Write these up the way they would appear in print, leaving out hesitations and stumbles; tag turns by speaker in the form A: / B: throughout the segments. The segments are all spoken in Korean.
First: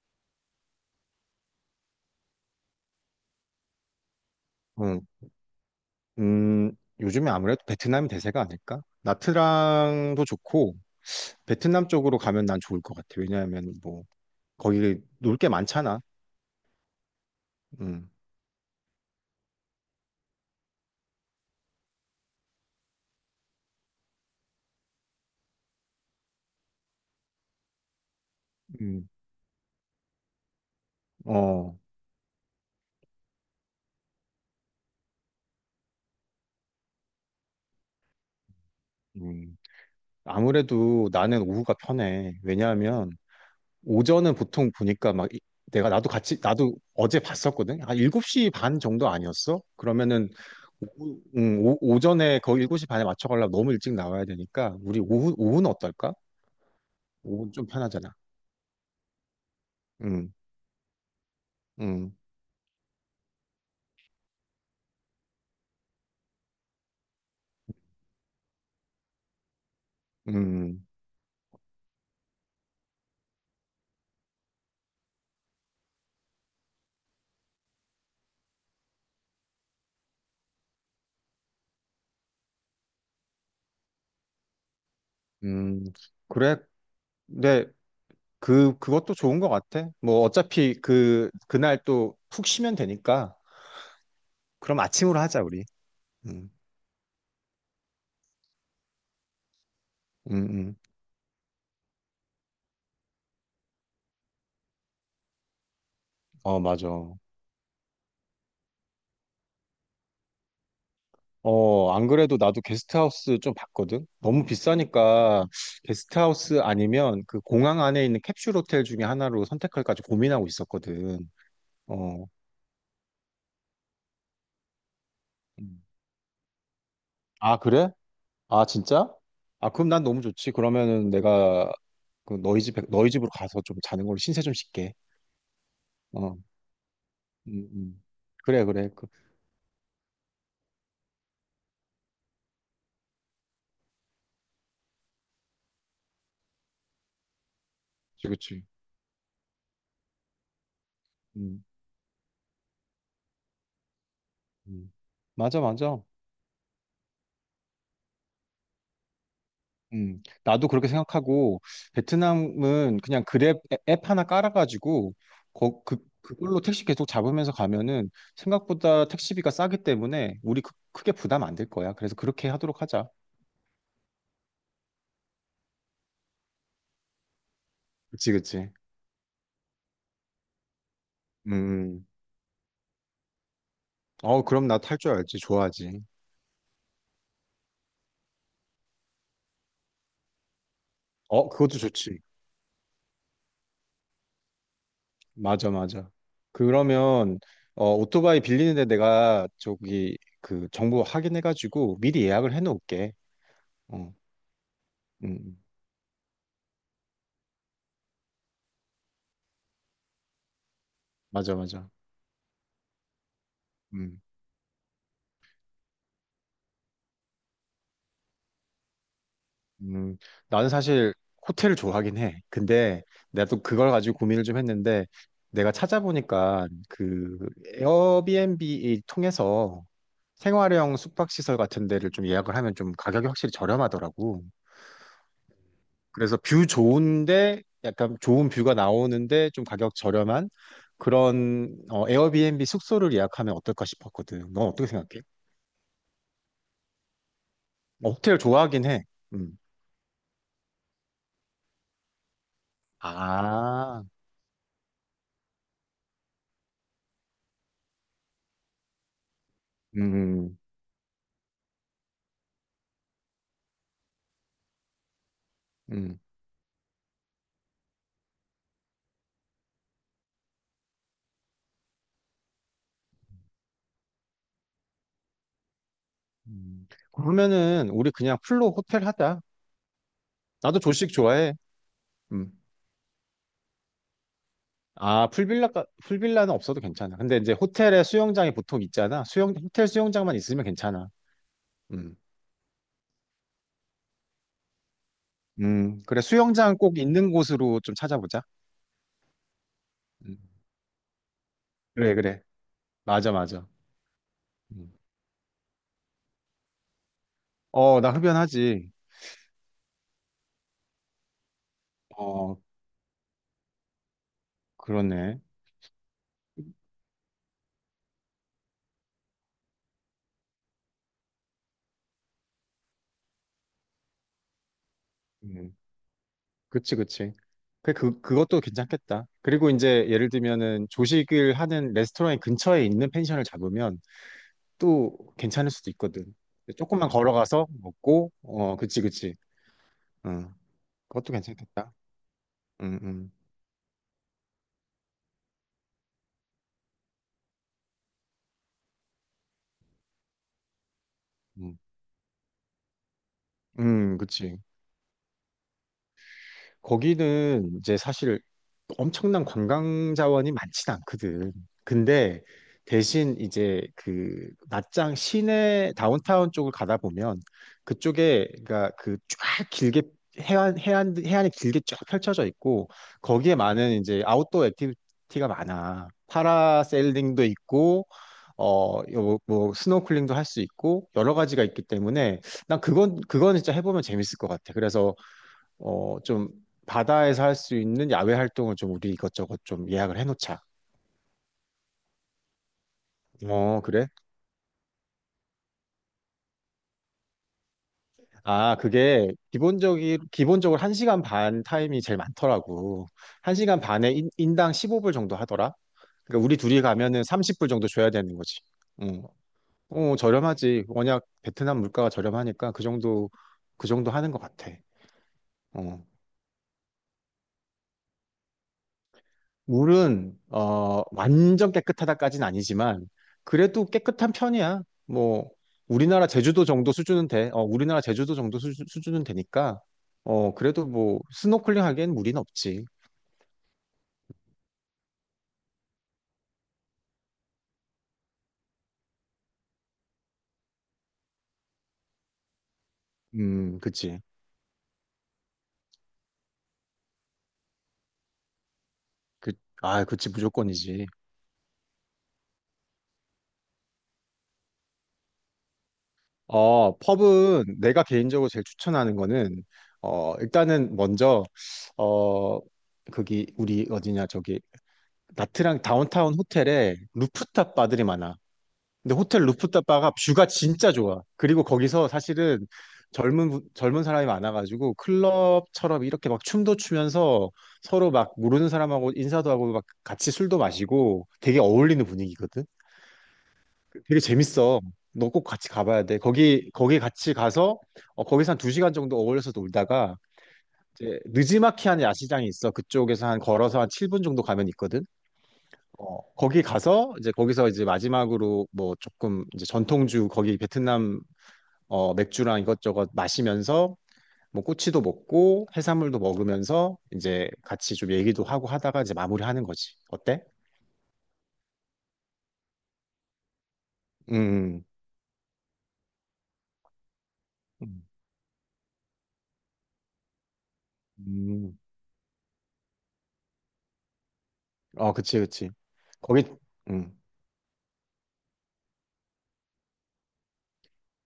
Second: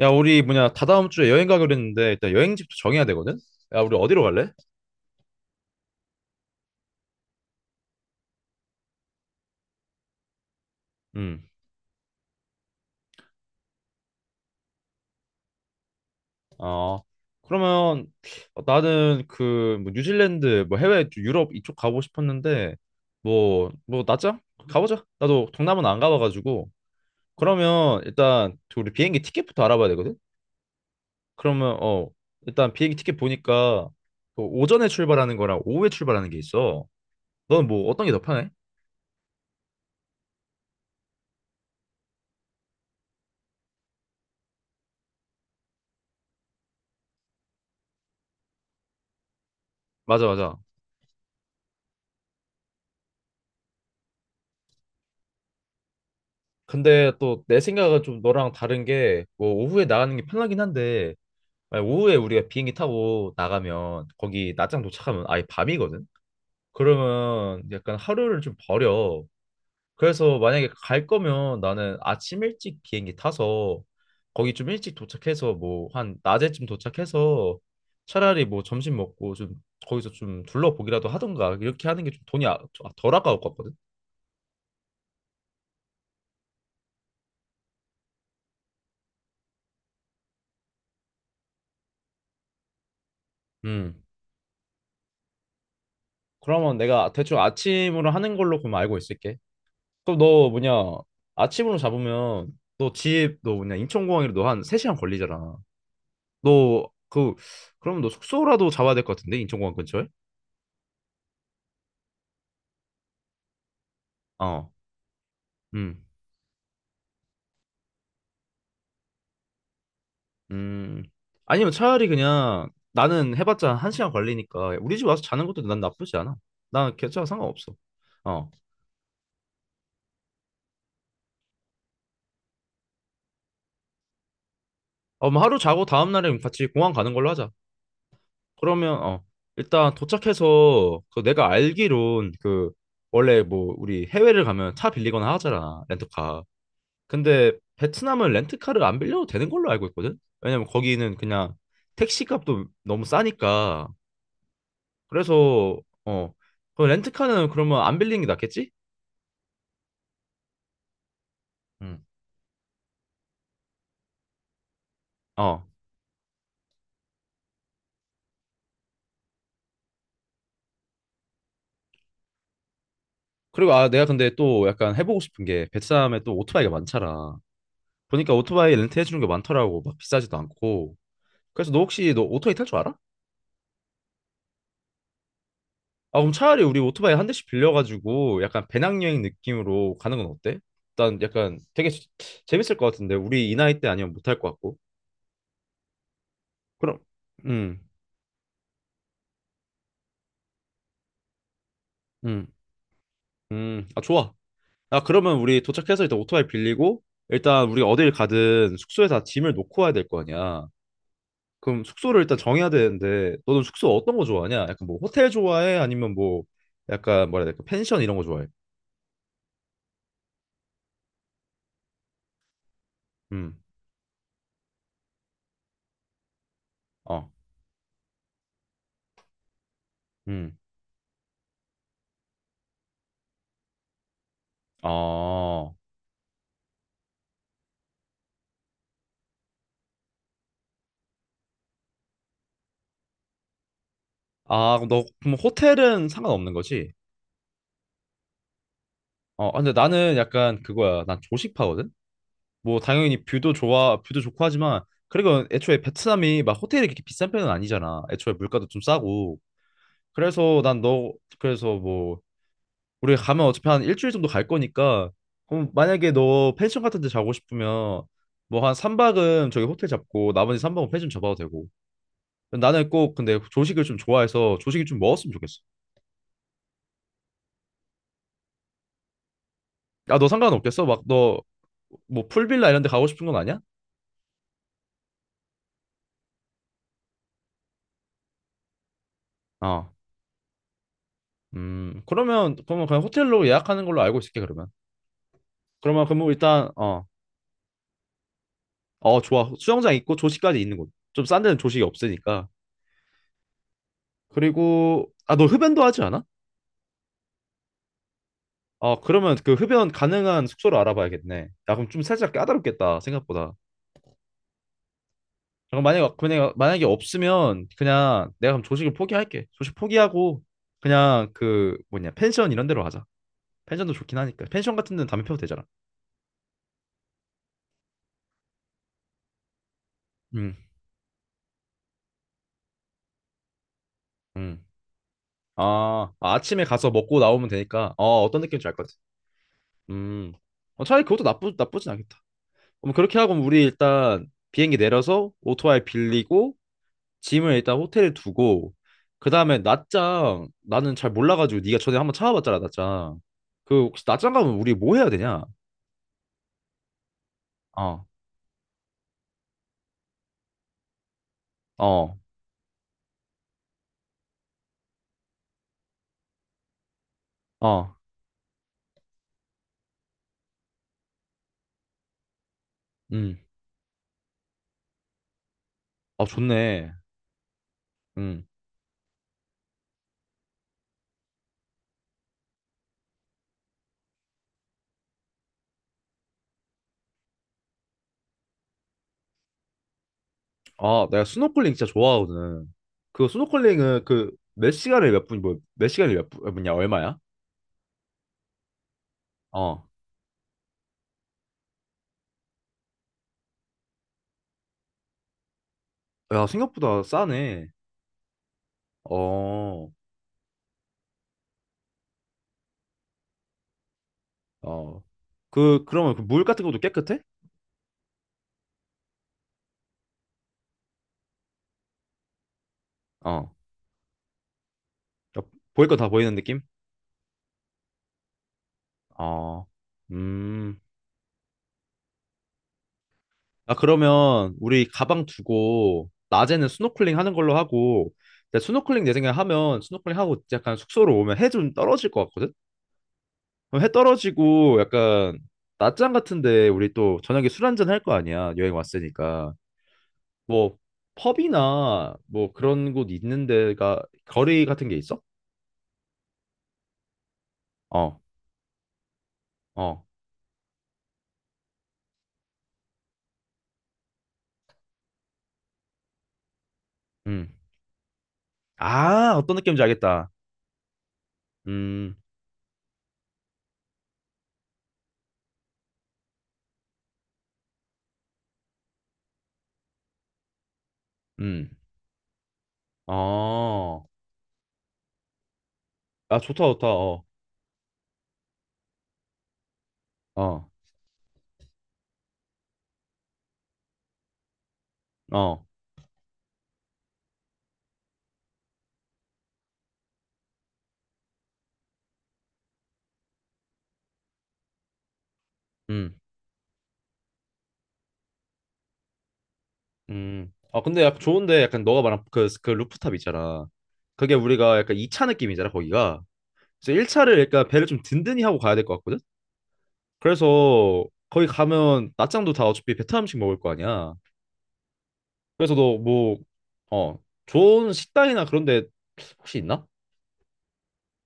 A: 야, 다다음 주에 여행 가기로 했는데, 일단 여행지부터 정해야 되거든? 야, 우리 어디로 갈래?
B: 응. 음, 요즘에 아무래도 베트남이 대세가 아닐까? 나트랑도 좋고,
A: 음.
B: 베트남 쪽으로 가면 난 좋을 것 같아. 왜냐하면 뭐, 거기 놀 게 많잖아.
A: 어, 그러면
B: 음,
A: 나는 뉴질랜드, 해외, 유럽 이쪽 가고 싶었는데, 낮자? 가보자. 나도 동남아는 안 가봐가지고. 그러면 일단, 그 우리
B: 음,
A: 비행기 티켓부터 알아봐야 되거든? 그러면,
B: 어,
A: 일단 비행기 티켓 보니까, 그 오전에 출발하는 거랑 오후에 출발하는 게 있어. 너는 어떤 게 더 편해?
B: 음. 아무래도 나는 오후가 편해. 왜냐하면, 오전은 보통 보니까 막, 내가 나도 같이, 나도 어제 봤었거든? 한 7시 반 정도 아니었어?
A: 맞아,
B: 그러면은,
A: 맞아.
B: 오전에 거의 7시 반에 맞춰가려면 너무 일찍 나와야 되니까, 우리 오후는 어떨까?
A: 근데 또
B: 오후는
A: 내
B: 좀
A: 생각은
B: 편하잖아.
A: 좀 너랑 다른 게 뭐 오후에 나가는 게
B: 음.
A: 편하긴 한데 만약 오후에
B: 음,
A: 우리가 비행기 타고 나가면 거기 낮장 도착하면 아예 밤이거든. 그러면 약간 하루를 좀 버려. 그래서 만약에
B: 음,
A: 갈 거면 나는 아침 일찍 비행기 타서 거기 좀 일찍 도착해서 뭐 한 낮에쯤 도착해서 차라리 뭐 점심 먹고 좀 거기서 좀 둘러보기라도 하던가 이렇게 하는 게 덜 아까울 것 같거든.
B: 음, 그래. 근데 그것도 좋은 것 같아. 뭐 어차피 그날 또 푹 쉬면 되니까.
A: 음.
B: 그럼 아침으로 하자, 우리. 음,
A: 그러면 내가 대충 아침으로 하는 걸로 그럼 알고 있을게. 그럼
B: 음,
A: 너 뭐냐
B: 음.
A: 아침으로 잡으면 너 집 너 뭐냐 인천공항이라 너한 3시간 걸리잖아.
B: 어,
A: 너
B: 맞아.
A: 그 그럼 너 숙소라도 잡아야 될 것 같은데 인천공항 근처에.
B: 어, 안 그래도 나도 게스트하우스 좀 봤거든? 너무
A: 어
B: 비싸니까
A: 음
B: 게스트하우스 아니면 그 공항 안에 있는 캡슐 호텔 중에 하나로 선택할까 지 고민하고
A: 음
B: 있었거든.
A: 아니면 차라리
B: 어.
A: 그냥 나는 해봤자 한시간 걸리니까 우리 집 와서 자는 것도 난
B: 음.
A: 나쁘지 않아. 난 괜찮아,
B: 아,
A: 상관없어.
B: 그래?
A: 어.
B: 아, 진짜? 아, 그럼 난 너무 좋지. 그러면은 내가 그 너희 집으로 가서 좀 자는 걸로 신세 좀 씻게
A: 어, 뭐 하루 자고 다음날에
B: 어,
A: 같이 공항 가는 걸로 하자.
B: 음, 음. 그래, 그래.
A: 그러면 일단 도착해서 그 내가 알기론 그 원래 뭐 우리 해외를 가면 차 빌리거나 하잖아, 렌터카. 근데
B: 그치,
A: 베트남은
B: 그치.
A: 렌트카를 안 빌려도 되는 걸로 알고 있거든? 왜냐면 거기는 그냥
B: 음,
A: 택시 값도 너무 싸니까.
B: 음. 맞아,
A: 그래서,
B: 맞아.
A: 그 렌트카는 그러면 안 빌리는 게 낫겠지?
B: 나도 그렇게 생각하고,
A: 응.
B: 베트남은 그냥 그랩 앱앱 하나 깔아가지고,
A: 어.
B: 그걸로 택시 계속 잡으면서 가면은 생각보다 택시비가 싸기 때문에 우리 크게 부담 안 될 거야. 그래서 그렇게 하도록 하자.
A: 그리고 아, 내가 근데 또 약간 해보고 싶은 게 베트남에 또 오토바이가 많잖아.
B: 그치,
A: 보니까
B: 그치.
A: 오토바이 렌트해주는 게 많더라고. 막 비싸지도 않고. 그래서
B: 음.
A: 너 오토바이 탈 줄 알아?
B: 어, 그럼 나 탈 줄 알지. 좋아하지.
A: 아, 그럼 차라리 우리 오토바이 한 대씩 빌려가지고 약간 배낭여행 느낌으로 가는 건 어때? 일단
B: 어,
A: 약간
B: 그것도 좋지.
A: 재밌을 것 같은데 우리 이 나이 때 아니면 못할 것 같고.
B: 맞아, 맞아.
A: 그럼,
B: 그러면
A: 음,
B: 오토바이 빌리는데 내가 저기 그 정보 확인해가지고 미리
A: 음,
B: 예약을 해놓을게.
A: 아,
B: 어,
A: 좋아. 아,
B: 음,
A: 그러면 우리
B: 음.
A: 도착해서 일단 오토바이 빌리고, 일단 우리 어딜 가든 숙소에다 짐을 놓고 와야 될 거 아니야.
B: 맞아,
A: 그럼
B: 맞아.
A: 숙소를 일단 정해야 되는데, 너는 숙소 어떤
B: 음,
A: 거 좋아하냐? 약간 뭐 호텔 좋아해? 약간 뭐라 해야 될까? 펜션 이런 거 좋아해?
B: 음, 나는 사실 호텔을 좋아하긴 해. 근데 내가
A: 음,
B: 또 그걸 가지고 고민을 좀 했는데 내가 찾아보니까
A: 어,
B: 그 에어비앤비 통해서
A: 음,
B: 생활형 숙박시설 같은 데를 좀 예약을 하면 좀 가격이 확실히 저렴하더라고.
A: 어.
B: 그래서 뷰 좋은데 약간 좋은 뷰가 나오는데 좀 가격 저렴한 그런 에어비앤비 숙소를 예약하면 어떨까 싶었거든. 넌
A: 아,
B: 어떻게 생각해?
A: 그럼 호텔은 상관없는 거지?
B: 어, 호텔 좋아하긴 해.
A: 아,
B: 음.
A: 근데 나는 약간 그거야. 난 조식파거든? 뭐 당연히 뷰도 좋아,
B: 아,
A: 뷰도 좋고 하지만 그리고 애초에 베트남이 막 호텔이 그렇게 비싼 편은 아니잖아. 애초에 물가도 좀 싸고.
B: 음,
A: 그래서 난 너 그래서 뭐 우리 가면 어차피 한 일주일 정도 갈 거니까 그럼 만약에
B: 음,
A: 너 펜션 같은 데 자고 싶으면 뭐 한 3박은 저기 호텔 잡고 나머지 3박은 펜션 잡아도 되고. 나는 꼭 근데 조식을 좀 좋아해서 조식이 좀 먹었으면 좋겠어.
B: 그러면은 우리 그냥 풀로 호텔 하자.
A: 야, 너
B: 나도
A: 상관없겠어? 막
B: 조식
A: 너
B: 좋아해.
A: 뭐
B: 음.
A: 풀빌라 이런 데 가고 싶은 건 아니야?
B: 아, 풀빌라는 없어도 괜찮아. 근데 이제 호텔에 수영장이 보통 있잖아. 호텔
A: 어.
B: 수영장만 있으면 괜찮아. 음,
A: 그러면 그냥 호텔로 예약하는 걸로 알고 있을게 그러면. 그러면
B: 그래.
A: 그러면 일단
B: 수영장 꼭 있는 곳으로 좀 찾아보자.
A: 어 좋아. 수영장 있고
B: 음.
A: 조식까지 있는 곳. 좀 싼 데는 조식이
B: 그래, 그래.
A: 없으니까.
B: 맞아, 맞아. 음.
A: 그리고 아 너 흡연도 하지 않아?
B: 어, 나 흡연하지.
A: 어 그러면 그 흡연 가능한 숙소를 알아봐야겠네. 야 그럼 좀 살짝
B: 어,
A: 까다롭겠다, 생각보다.
B: 그렇네.
A: 그럼 만약에 없으면 그냥 내가 그럼 조식을 포기할게. 조식 포기하고 그냥 그 뭐냐 펜션 이런 데로 하자. 펜션도 좋긴 하니까. 펜션 같은 데는 담배 피워도 되잖아.
B: 음, 그치, 그치. 그것도 괜찮겠다. 그리고 이제 예를
A: 음
B: 들면은 조식을 하는 레스토랑의 근처에 있는 펜션을 잡으면
A: 음.
B: 또 괜찮을 수도 있거든.
A: 아, 아침에 가서
B: 조금만
A: 먹고 나오면
B: 걸어가서
A: 되니까. 어
B: 먹고,
A: 어떤 느낌인지 알 것 같아.
B: 그치, 그치.
A: 음.
B: 음,
A: 어, 차라리 그것도
B: 그것도
A: 나쁘진
B: 괜찮겠다.
A: 않겠다. 그럼 그렇게
B: 응응.
A: 하고 우리 일단 비행기 내려서 오토바이 빌리고 짐을 일단 호텔에 두고 그 다음에 낮장 나는 잘 몰라가지고 네가 전에 한번 찾아봤잖아, 낮장. 그 혹시 낮장 가면
B: 그치.
A: 우리 뭐 해야 되냐?
B: 거기는 이제
A: 어,
B: 사실 엄청난 관광 자원이 많진 않거든.
A: 어,
B: 근데 대신 이제 그 낮장 시내 다운타운 쪽을 가다 보면
A: 어,
B: 그쪽에 그러니까 그 쫙 길게 해안이 길게 쫙 펼쳐져 있고
A: 음,
B: 거기에 많은 이제 아웃도어 액티비티가 많아.
A: 아 좋네,
B: 파라세일링도 있고
A: 음,
B: 어뭐 스노클링도 할 수 있고 여러 가지가 있기 때문에 난 그건 진짜 해보면 재밌을 것 같아. 그래서 좀 바다에서 할 수 있는 야외 활동을 좀 우리 이것저것 좀 예약을 해놓자.
A: 아 내가 스노클링 진짜 좋아하거든. 그
B: 어,
A: 스노클링은
B: 그래?
A: 몇 시간에 몇 분, 몇 분이야 얼마야?
B: 아, 그게
A: 어,
B: 기본적으로 1시간 반 타임이 제일 많더라고. 1시간 반에 인당 15불 정도 하더라. 그러니까
A: 야
B: 우리 둘이
A: 생각보다
B: 가면은
A: 싸네.
B: 30불 정도 줘야 되는 거지. 응.
A: 어,
B: 어, 저렴하지. 워낙 베트남 물가가 저렴하니까 그 정도, 그 정도 하는 것 같아.
A: 어, 그
B: 어.
A: 그러면 그 물 같은 것도 깨끗해?
B: 물은 완전 깨끗하다까지는 아니지만
A: 어.
B: 그래도 깨끗한 편이야. 뭐
A: 그러니까 보일 거 다
B: 우리나라
A: 보이는 느낌?
B: 제주도 정도 수준은 돼. 우리나라 제주도 정도 수준은
A: 어,
B: 되니까
A: 음.
B: 그래도 뭐 스노클링 하기엔 무리는 없지.
A: 아, 그러면 우리 가방 두고 낮에는 스노클링 하는 걸로 하고, 근데 스노클링 내 생각에 하면 스노클링 하고 약간 숙소로 오면 해 좀 떨어질 것 같거든? 그럼 해
B: 그치.
A: 떨어지고 약간 낮잠 같은데 우리 또 저녁에 술 한잔 할 거 아니야? 여행
B: 그,
A: 왔으니까.
B: 아, 그치
A: 뭐
B: 무조건이지.
A: 펍이나 뭐 그런 곳 있는 데가 거리 같은 게 있어?
B: 펍은 내가
A: 어,
B: 개인적으로 제일 추천하는 거는
A: 어,
B: 일단은 먼저 어 거기 우리 어디냐 저기 나트랑 다운타운 호텔에
A: 음.
B: 루프탑 바들이 많아. 근데
A: 아,
B: 호텔
A: 어떤 느낌인지
B: 루프탑 바가
A: 알겠다.
B: 뷰가 진짜 좋아. 그리고 거기서
A: 음,
B: 사실은 젊은 사람이 많아가지고 클럽처럼 이렇게 막 춤도 추면서 서로 막 모르는 사람하고 인사도 하고 막 같이 술도 마시고 되게
A: 음.
B: 어울리는 분위기거든.
A: 어.
B: 되게 재밌어. 너 꼭 같이 가봐야 돼.
A: 아, 좋다,
B: 거기
A: 좋다.
B: 거기 같이 가서 어, 거기서 한 2시간 정도 어울려서 놀다가
A: 어,
B: 이제 느지마키한 야시장이 있어. 그쪽에서 한 걸어서 한 7분 정도 가면 있거든.
A: 어,
B: 어, 거기 가서 이제 거기서 이제 마지막으로 뭐 조금 이제 전통주 거기 베트남 맥주랑 이것저것 마시면서 뭐 꼬치도 먹고
A: 음,
B: 해산물도 먹으면서 이제 같이 좀 얘기도 하고 하다가 이제 마무리하는 거지. 어때?
A: 아, 근데 약간 좋은데 약간 너가 말한 그 루프탑 있잖아. 그게 우리가
B: 음,
A: 약간 2차 느낌이잖아, 거기가. 그래서 1차를 약간 배를 좀
B: 음,
A: 든든히 하고 가야 될 것 같거든? 그래서 거기
B: 음.
A: 가면 낮장도 다 어차피 베트남 음식 먹을 거 아니야.
B: 어, 그치, 그치.
A: 그래서
B: 거기, 음.
A: 어, 좋은 식당이나 그런 데 혹시 있나?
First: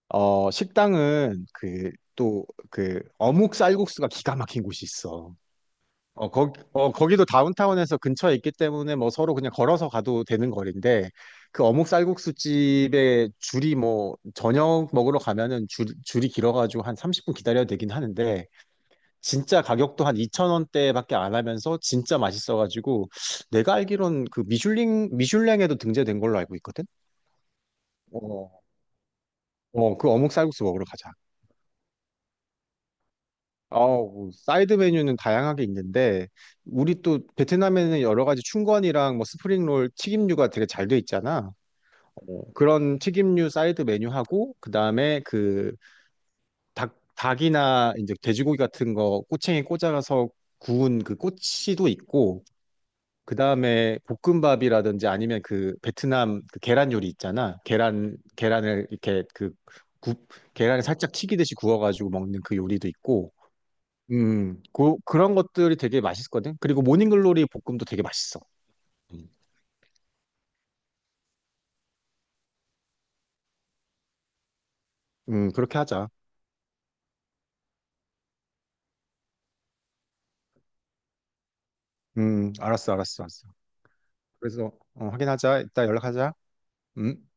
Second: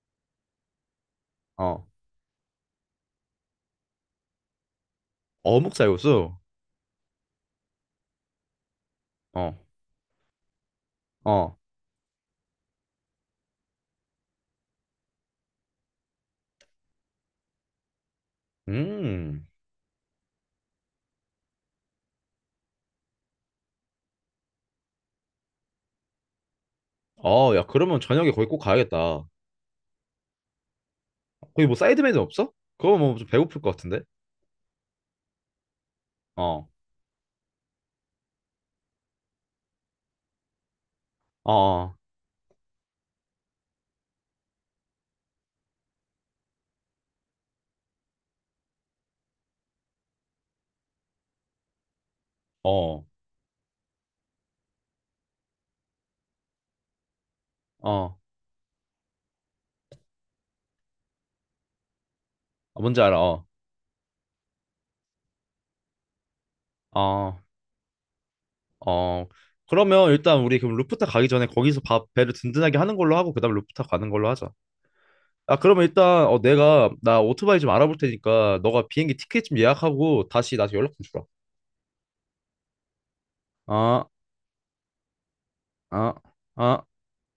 B: 어, 식당은
A: 어,
B: 어묵 쌀국수가 기가 막힌 곳이 있어.
A: 어묵
B: 어,
A: 쌀국수?
B: 거기도 다운타운에서 근처에 있기 때문에 뭐 서로 그냥
A: 어,
B: 걸어서 가도 되는 거리인데
A: 어.
B: 그 어묵 쌀국수 집에 줄이 뭐 저녁 먹으러 가면은 줄이 길어가지고 한 30분 기다려야 되긴 하는데
A: 음.
B: 진짜 가격도 한2천원대밖에 안 하면서 진짜 맛있어가지고 내가 알기론 그 미슐랭에도 등재된 걸로 알고 있거든?
A: 어 야, 그러면 저녁에 거기 꼭
B: 어,
A: 가야겠다.
B: 어, 그 어묵 쌀국수 먹으러 가자.
A: 거기 뭐 사이드 메뉴 없어? 그거 뭐좀 배고플 것 같은데?
B: 뭐 사이드 메뉴는 다양하게 있는데
A: 어,
B: 우리 또 베트남에는 여러 가지 춘권이랑 뭐 스프링롤 튀김류가 되게 잘 돼 있잖아.
A: 어,
B: 어, 그런 튀김류 사이드 메뉴하고 그다음에 그 닭이나 이제 돼지고기 같은 거 꼬챙이 꽂아서 구운 그 꼬치도 있고
A: 어, 어,
B: 그다음에 볶음밥이라든지 아니면 그 베트남 그 계란 요리 있잖아.
A: 어,
B: 계란을 이렇게 그 굽, 계란을 살짝 튀기듯이 구워가지고 먹는 그 요리도
A: 뭔지 알아,
B: 있고 그런 것들이 되게 맛있거든. 그리고
A: 어,
B: 모닝글로리 볶음도 되게 맛있어.
A: 어.
B: 음,
A: 그러면 일단 우리 그럼 루프탑 가기 전에 거기서 밥 배를 든든하게 하는 걸로 하고 그다음 루프탑 가는 걸로 하자. 아
B: 그렇게
A: 그러면
B: 하자.
A: 일단 내가 나 오토바이 좀 알아볼 테니까 너가 비행기 티켓 좀 예약하고 다시 나한테 연락 좀 주라.
B: 알았어, 알았어, 알았어.
A: 아,
B: 그래서 확인하자. 이따
A: 아,
B: 연락하자.
A: 아.
B: 음.